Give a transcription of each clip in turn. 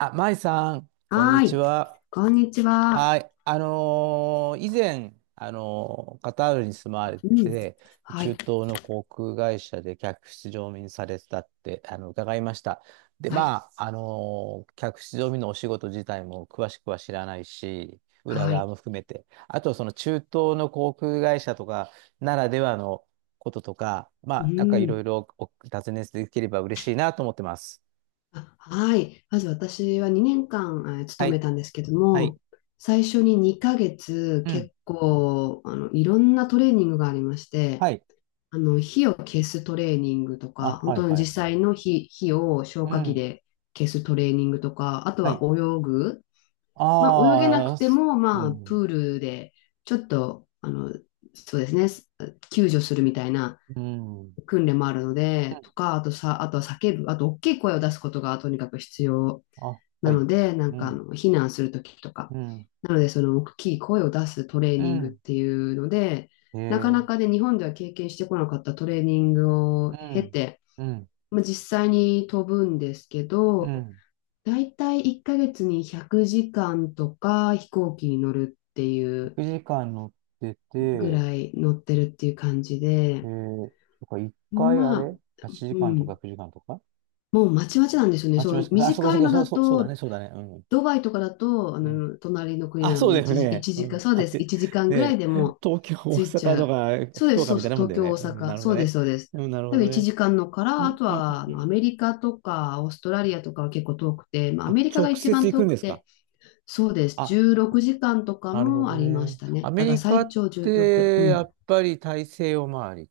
あ、舞さん、こんにはーちい。は。こんにちは。はい。以前、カタールに住まわれうてん。て、は中い。東の航空会社で客室乗務員されてたって、伺いました。で、はい。まあ、客室乗務員のお仕事自体も詳しくは知らないし、裏は側い。も含めて、あと、その中東の航空会社とかならではのこととか、まうあ、なんかいろいん。ろお尋ねできれば嬉しいなと思ってます。あ、はい。まず私は2年間、は勤めい。たんですけどはい。も、最初に2ヶ月うん。結構、いろんなトレーニングがありまして、はい。火を消すトレーニングとか、あ、本はい当にはい実はい。際の火を消う火器ん。で消すトレーニングとか、あとははい。泳ぐ。まあ、泳げなくああ、てす、も、うまあ、ん。プールで、ちょっと、そうですね、救助するみたいなうん。うん。訓練もあるので、とか、あとさ、あとは叫ぶ、あと大きい声を出すことがとにかく必要あ、はない。ので、なうんかあん。の避難するときとか、うん。なのでその大きい声を出すトレーうニングっん。ていうので、へなかなえ。かね、日本では経験してこなかったトレーニングうを経ん。て、うん。まあ、実際に飛ぶんですけうど、ん。だいたい1ヶ月に100時間とか飛行機に乗るっていう1時間乗ってぐて、らい乗ってるっていう感じえー、で、そっか、1回あまあ、れ？ 8 時う間とん、か9時間とか。もうまちまちなんですよね。あ、違そいまう、す。あ、そこ短そいこ、のそう、だそう、そうだと、ね、そうだね。うん。ドバイとかだと、あうん。の、隣の国あ、なのそうでだよ1時、ね。一う時間、ん。そうあでっす。て、1時間ねぐらいでえ、も東京、大着いち阪ゃう。とか、そうで福す、岡そうみたいそう、なもん東だよ京、ね。大うん、な阪。るほそどうです、ね。そうです。うん、なる多ほ分ど1ね。時間のかうら、あん、とうん、はあうん。のうアメん、リカとかオーストラリアとかは結構遠くて、まあ、アあ、メリカが直一接番行く遠んでくすか？て、そうです。あ、16時間とかなるほもどありましね。たアね。メだからリカ最っ長16。うて、やん。っぱり大西洋周り。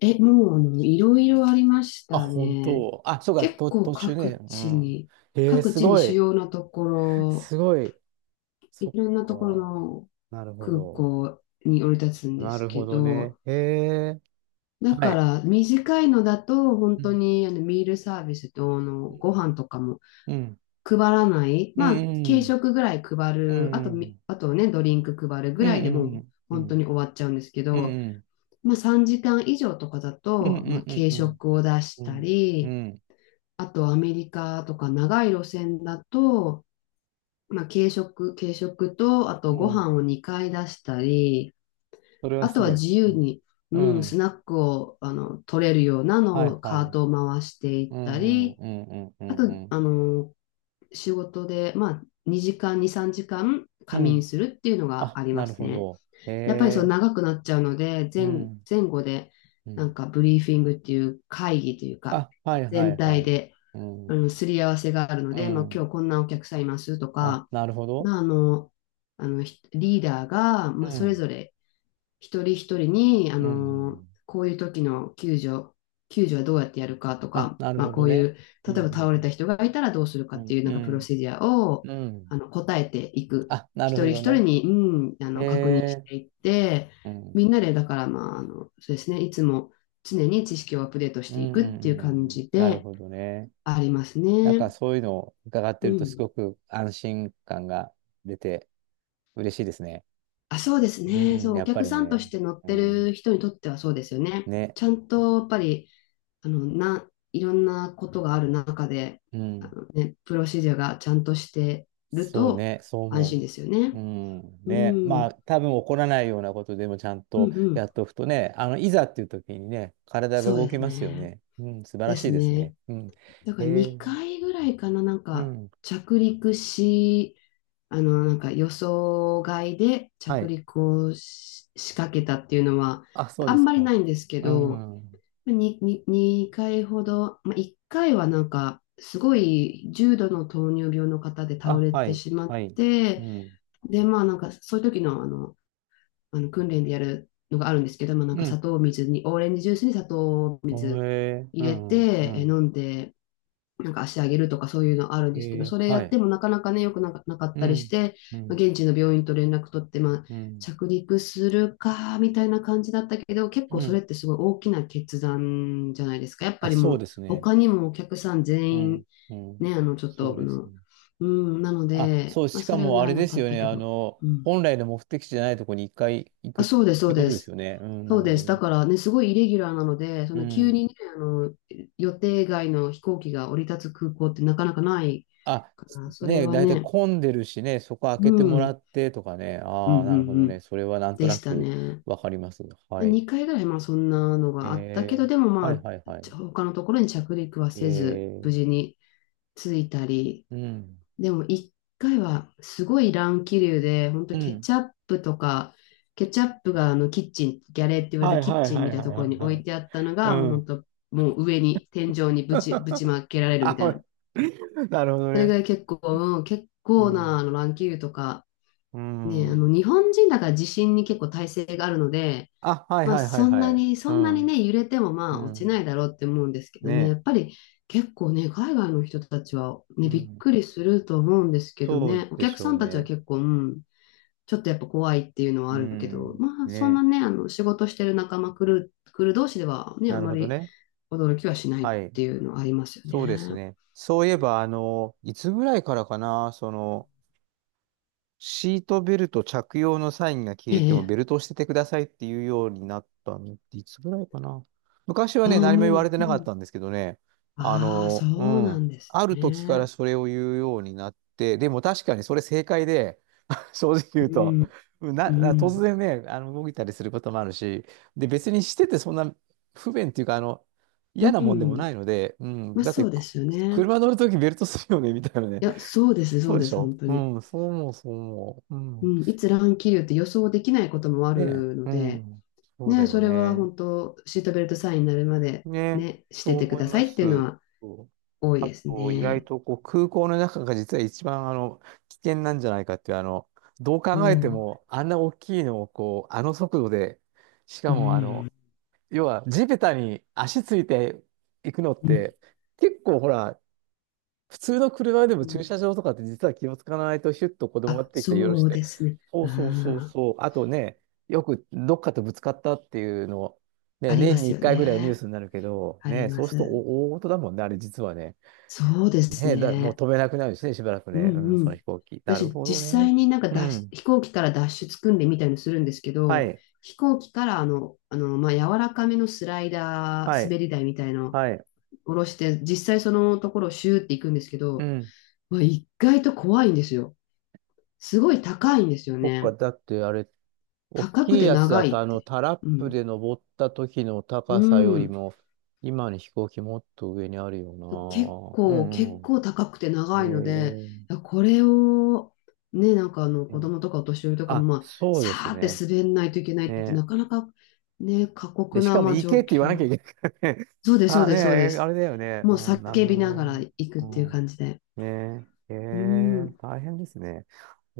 え、もう、あの、いろいろありましあ、た本ね。当。あ、そうか、結と、構途中ね。各う地ん。に、えー、各す地にご主い。要なところ、すごい。そっいろんなところか。のなるほ空ど。港に降り立つんでなするほけどね。ど、へえ。だはかい。ら短いのだと本う当ん。にあのミールサービスとあのご飯とかもうん。配らない、うまあ軽ん。食ぐらい配うる、あとみ、ん。あとね、ドリンク配るぐうらいでもうん。うん。う本当ん。に終わっちゃうんですけうん。うど、ん。まあ3時間以上とかだうん。うと、まあん。軽うん。食を出しうたん。うり、ん。あとアメリカとか長い路線だと、まあ、軽食と、あとうごん、飯を2回出したり、それはあとすはごい。自由に、ううん、スん。ナックをあの取れるようなのはいをはカーい。トを回していっうたんり、うんうんうあんうと、ん。あの、仕事で、まあ、2、3時間う仮眠ん。するっていうのがあ、ありまなるすほね。ど。へやっぱりそうえ。長くなっちゃうので、うん。前後で、うなん。んかブリーフィングっていう会議というか、あ、はいは全いは体い。でうあん。の、すり合わせがあるのうで、まあ、ん。今日こんなお客さんいますとあ、か、なるほど。まあ、ひリーダーが、うまあ、それん。ぞれ一人一人に、あうん。うの、ん、こういう時の救助はどうやってやるかとあ、か、なるまあ、ほこどういね。う、う例えばん。倒うれん。た人がいたらどうするかうってん。いうなうんかプロん。セデュアを、うん、あの、答えていく。あ、な一る人ほ一ど人ね。に、うん、あへの、確認しえ。ていって、うみん。んなで、だから、まあ、あの、そうですね、いつも常に知識をアップデートしうてん。いうくっていうん。う感ん、じなるでほどね。ありますなんかね。そういうのを伺っうてるとすん。ごく安心感が出て嬉しいですね。あ、そうですうね。ん。そう、おやっぱ客りさんとね。して乗っうてん。る人にとってはそうですよね。ね。ちゃんとやっぱり、あの、いろんなことがある中で、うあん。のね、プロシジャーがちゃんとしてるそうとね。そう安心思ですよう。ね。うん。うん、ね。うまあ、ん、多分起こらないようなことでもちゃんうとやん。っとくとね、いざっていう時にね、体がそう動できすますよね。ね。うん。素晴らでしいすですね。ね。うん。だかへらえ。2回ぐらいかな、なんうかん。着陸し、あの、なんか予想外では着い。陸をし仕掛けたっていうのは、あ、そうあでんすまりか。ないんですけうど、ん。に、に、2回ほど、まあ、1回はなんか、すごい重度の糖尿病の方で倒あ、れはてい。しまっはい。うて、ん。で、まあなんか、そういう時の、あの訓練でやるのがあるんですけど、まあなんかう砂ん。糖水に、オレンジジュースに砂糖をへえ。う入れん。うて、飲ん。んで、なんか足上げるとかそういうのあるんへですけど、え。それやはってい。もなかなかね、よくなかなかっうたりしん。て、うまあ、ん。現地の病院と連絡取って、まあ、うん。着陸するか、みたいな感じだったけど、結う構それっん。てすごい大きな決断じゃないですか。やっぱあ、りそもうう、ですね。他にもお客さんう全員、ん。うね、ん。あの、ちょっそと、うあですの、ね。うん、なのあ、で、そう、まあ、しそかれはもなあられなでかすっよたね。けど、うん。本来の目的地じゃないところに一回行くあ、っそうです、そてうこでとですす。よね。うん、なそうるほでどす。だね。からね、すごいイレギュラーなので、そうの急ん。にね、あの、予定外の飛行機が降り立つ空港ってなかなかないあ、から、それね、はだいたいね、混んでるしね、そこ開うけてん、うもらんってとかね。うんうああ、なるほどね。んそれはなんとでなしたくね。わかります。はい。2回ぐらいまあそんなのがあったけど、えでもー、まはいあ、はいはい。他のところに着陸はえせず、ー、無事に着いたり、うん。でも1回はすごい乱気流で、本当うケん。チャップとか、ケチャップがあのキッチン、ギャレーって言われはるいキッはいチンはみいたいはないとこはろいに置はいい。てあったのうが、もう本ん。当、もう上に、天井にぶち まけられるあ、みたほいら な。なるほどそれぐね。らい結構、うん、結う構なん。あの乱気流とか、うね、あの、ん。日本人だから地震に結構耐性があるので、あ、はいまあ、はいはいはい。そうんなにん。ね、揺れてもまうあ、落ちなん。いだろうって思うんですけどね、やねっぱり結構ね、海外の人たちはえ。うね、びっん。くりすると思うんですけどそうね、おで客しさょうんたちはね。結構、うん、ちょっとやっぱ怖いっていうのはうあるけど、ん。まあ、そんね、なね、あの、仕事してる仲間来る、来る同士ではね、あなるまほどりね。驚きはしないっはい。ていうのはありますよそうですね。ね。そういえば、いつぐらいからかな、その、シートベルト着用のサインが消ええてもえ、ベルトをしててくださいっていうようになったのっていつぐらいかな。昔はああ、ね、何も言われもてう、うなかっん。たんですけどね、あああ、その、ううなん、んですある時からね。それを言うようになって、でも確かにそれ正解で、正直言ううと、ん。な、う突ん。然ね、動いたりすることもあるし、で、別にしててそんな不便っていうか、う嫌なもんでもないん。ので、うん、まあ、だっそて、うでく、すよね。車乗るときベルトするよね、みたいなね。いや、そうですね、そそううででしす、ょ本当うに。ん、そう思う、そう思う。ううん。ん。いつ乱気流って予想できないこともあねるのえ、うで、ん。そうだね、そよれはね。本当、シートベルトサインになるまで、ね、ね、しそてうてく思いださまいっす。ていうのはそう、多いあですと、意外ね。とこう空港の中が実は一番危険なんじゃないかっていう、どうお考えてう。も、あんな大きいのをこう、あの速度で、しうかもあの、ん。要は地べたに足ついていくのっうん。て、結構ほら、普通の車でもう駐ん車場とかって実は気をつかないとヒュッと子供があ、出てきてよろそしうて。ですね。そううそうそうん。そう。あとね、よくどっかとぶつかったっていうの、ね、ありま年にす1よ回ぐらいニューね。スになるけど、ありね、まそうするとす。お大事だもんね、あれ実はね。そうですね、だ、もうね。飛べなくなるしね、しばらくうね。うん、んうそのん。飛行機。なる私、ほど実ね。際になんかう脱出ん。飛行機から脱出訓練みたいのするんですけはど、い。飛行機からまあ、柔らかめのスライダはー、い。滑り台みたいのはい。下ろして、実際そのところをシューって行くんですけうど、ん。まあ、意外と怖いんですよ。すごい高いんですよそっか、ね。だってあれ、大高くきいてやつだ長と、いって。タラッうプん。で登った時のう高さよりん。も、今の飛行機もっと上にあるよな。うん結うん。構高くてえ長いので、いやこれを、ね、なんかあのえ、子ね、供とかお年寄りとかも、あ、まあ、そうさですーってね。滑んないといけないってね。なかなか、ね、過で、酷しな、かもまあ、行状けって言わなきゃ況。いけないからね。そうです、そうあ、ねです、そうでえ、あす。れだよね。もううん、なるほ叫どびながらね。行くっうていうん。感じで。ねえ、えうえ。ん。大変ですね。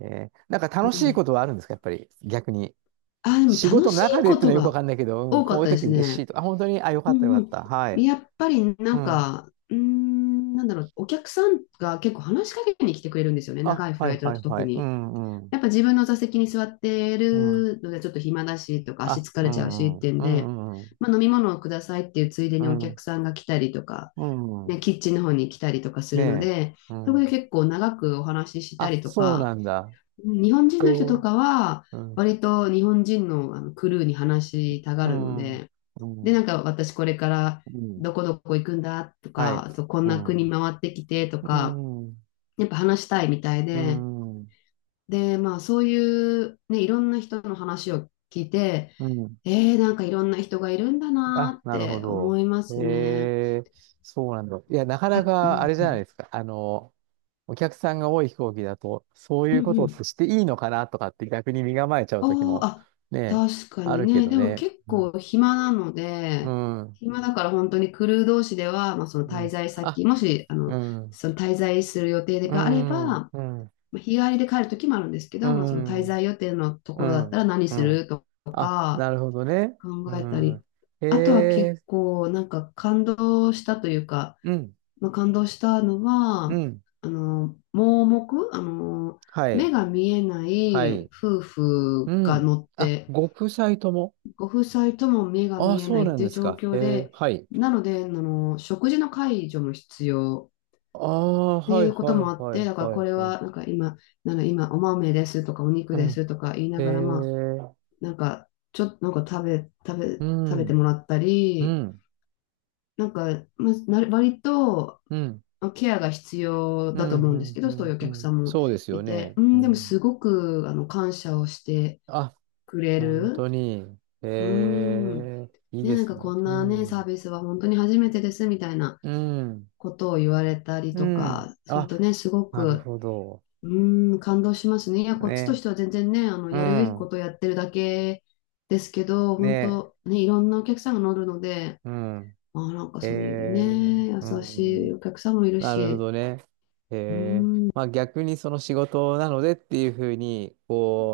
ええ。なんか楽しいねことはあるんですか、やっぱり、逆に。あ、でも仕楽事のしい中でっこていうのとはよくわがかんないけど、うん、多かこうっいうたで時す嬉しね。いと。あ、本当に、あ、よかうったよかんうった。はん。い。やっぱりなうんん。か、うーん、なんだろう、お客さんが結構話しかけに来てくれるんですよね。あ、長いフはラいイトだはといは特い。うに。んうん。やっぱ自分の座席に座ってうん。るのでちょっと暇だしとか足あ、疲うれちゃうしんうってん。いうんうんで、うんうまあ、飲み物をくださいっていうついでにおん。客さんが来たりとか、うん。うね、ん。キッチンの方に来たりとかすねるのえ。で、うそこでん。結構長くお話ししたあ、りとそうか、なんだ。日本人うの人とんかはうん。割と日本人のクルーに話したがうるのん。で、うで、なん。んか私これからうん。どこどこ行くんだとはい。か、あとこんうな国ん。回ってきてとうか、ん。やっぱ話したいみたいうで、ん。で、まあそういうね、いろんな人の話を聞いて、うん。なんかいろんな人がいるんだなあ、ーっなるほてど。思いますね。へえ、そうなんだ。いや、なかなあ、うかあん、れじうゃないでん、すか。お客さんが多い飛行機だと、そうういんうこうとってん。していいのかなとかって逆に身構えちゃうあ時ーもあ、ね、確かあにるけね。どでもね。結う構ん。暇なのうで、ん。暇だから本当にクルー同士では、まあ、そのう滞ん、在あ、先、もし、うん。その滞在する予定うがあれば、ん。うん。まあ日帰りで帰る時もあるんですけうど、まあ、その滞ん。在予定のとうころだったらん。何うすん、るとあ、か、なるほどね。う考えたり、ん。へあとは結え。構なんか感動したというか、うん。まあ、感動したのうは、ん。盲目、は目い。が見えなはいい。夫婦うがん。乗っあ、て、ご夫妻とも。ご夫妻とも目がああ、見えなそういっなんていでうす状か。へ況え。で、はい。なので、食事の介助も必要ああ、っていはいうはこといもあっはて、いだからはいこれはい。はなんか今、なんか今お豆ですとかお肉うでん。すとか言いなへがら、まあ、え。なんかちょっとなんかう食べてもん、らったうり、ん、なんか、まあ、な割とうん、うん、ケアが必要うだとん、思うんですけうど、そういん、うおう客ん、さんもそうですよいて、ね。ううん、でもすん。ごく感謝をしてあ、くれ本当る。に。うえん。え、いいね、でなんすかね。こんうなね、サーん、ビスは本当に初めてですみたいなうん、ことを言われたりうとん。かするあ、とね、すごなるく、ほど。うん、感動しますね。いや、こっちとしね。ては全然ね、うやるべきこん、とをやってるだけですけど、本ね。当ね、いろんなお客さんが乗るので、うん。まあ、なんかえそういうえ、ね、う優ん。しいお客さんもいるなるほし、どね。うーへえ。ん、うまん、あ逆にその仕事なのでっていうふうに、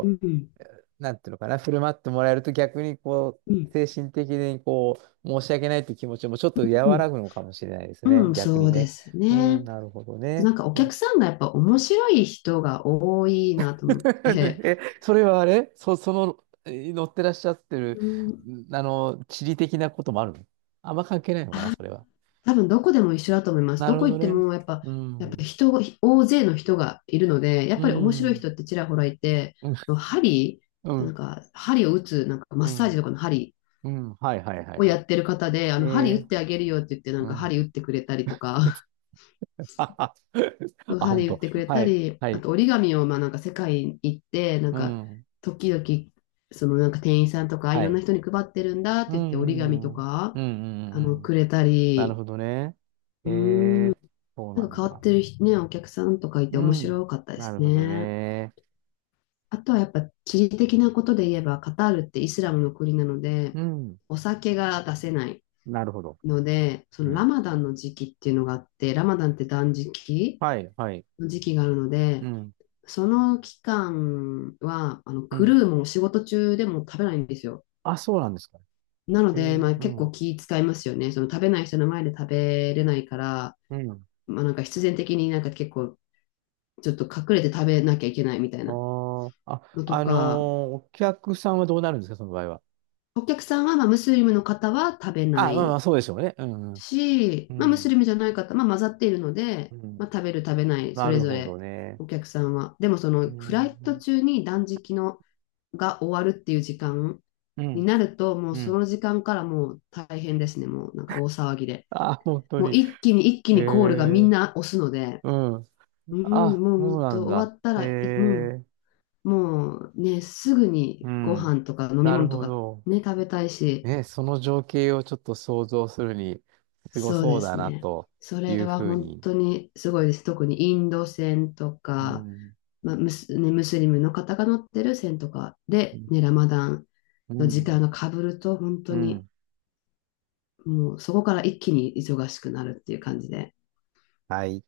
うん、う、なんていうのかな、振る舞ってもらえると逆にこうう、ん、精神的にこう、申し訳ないっていう気持ちもちょっと和うらぐのかもしれないですん、ね。うん逆そにうでね。すうん、ね。なるほどあとなね。んかお客さんがやっぱ面白い人が多いなと思っ て、え、それはあれそ、その、え乗ってらっしゃってる、うん、ん、地理的なこともあるの、あんま関係ないのかな、それは。多分どこでも一緒だと思います。などるほこ行どってね。もやっぱ、うやっぱん。人が、大勢の人がいるので、やっうぱり面白いん。人ってちらほらいて、うん。あの針、うなん。んか針を打つ、なんかマうッサージんとかの針うん、はいはいはいをはやい。ってる方で、あえの針打え、ってあげるよって言って、なんうかん。針打ってくれたりとか、あ、歯で本言っ当。てくれはたい、り、はあい。と折り紙をまあなんか世界に行って、なんうかん、時々そのなんか店員さんとかいはろんい。な人に配ってるんだっうて言って折り紙ん、とうん、かうん、うん、うんうん、くれたなるり、ほどね。うえーん、え、そうななんかん変わっだ。てる人ね、お客さんとかいてう面ん、白かったでなするほどね。ね。あとはやっぱ地理的なことで言えばカタールってイスラムの国なので、うん、お酒が出せないなるほど。ので、そのうラん。マダンの時期っていうのがあって、ラマダンって断食はい、はい。の時期があるのうで、ん、その期間は、うクん。ルーもん仕事中でも食べないんですよ。あ、そうなんですか。なのええ、で、まあう結構ん、気使いますよね。その食べない人の前で食べれないから、うん。まあなんか必然的になんか結構ちょっと隠れて食べなきゃいけないみたいあなーあ、のとか、お客さんはどうなるんですか、その場合は。お客さんはまあムスリムの方は食べなあ、まあまいあ、そうでしょうね。うん、うん、し、うまあムスリん。ムじゃない方、まあ混ざっているのうで、まあん、食べる食べない、そなれるぞほどれね。お客さんは。でもそうのフライトん。中に断食のが終わるっていう時間うにん。なると、もううそん。 の時間からもう大変ですね。もうなんか大騒ぎで。あ、本当もうに。一気えにコールがみんー、な押すので、うん。うん、あ、もうそう本な当ん終だ。わったえらい、もー、う、もうね、すぐにうごん。飯とか飲みなる物とほかど。ね、食べたいし、ね、その情景をちょっと想像するに、すごそうそうでだすな、ね。とそいれうはふう本に。当にすごいです。特にインド船とうか、ん。まあ、ムス、ね、ムスリムの方が乗ってる船とかうで、ん。ね、ラマダンうの時間ん。がかぶると、本う当にん。もうそこから一気に忙しくなるっていう感じで。はい。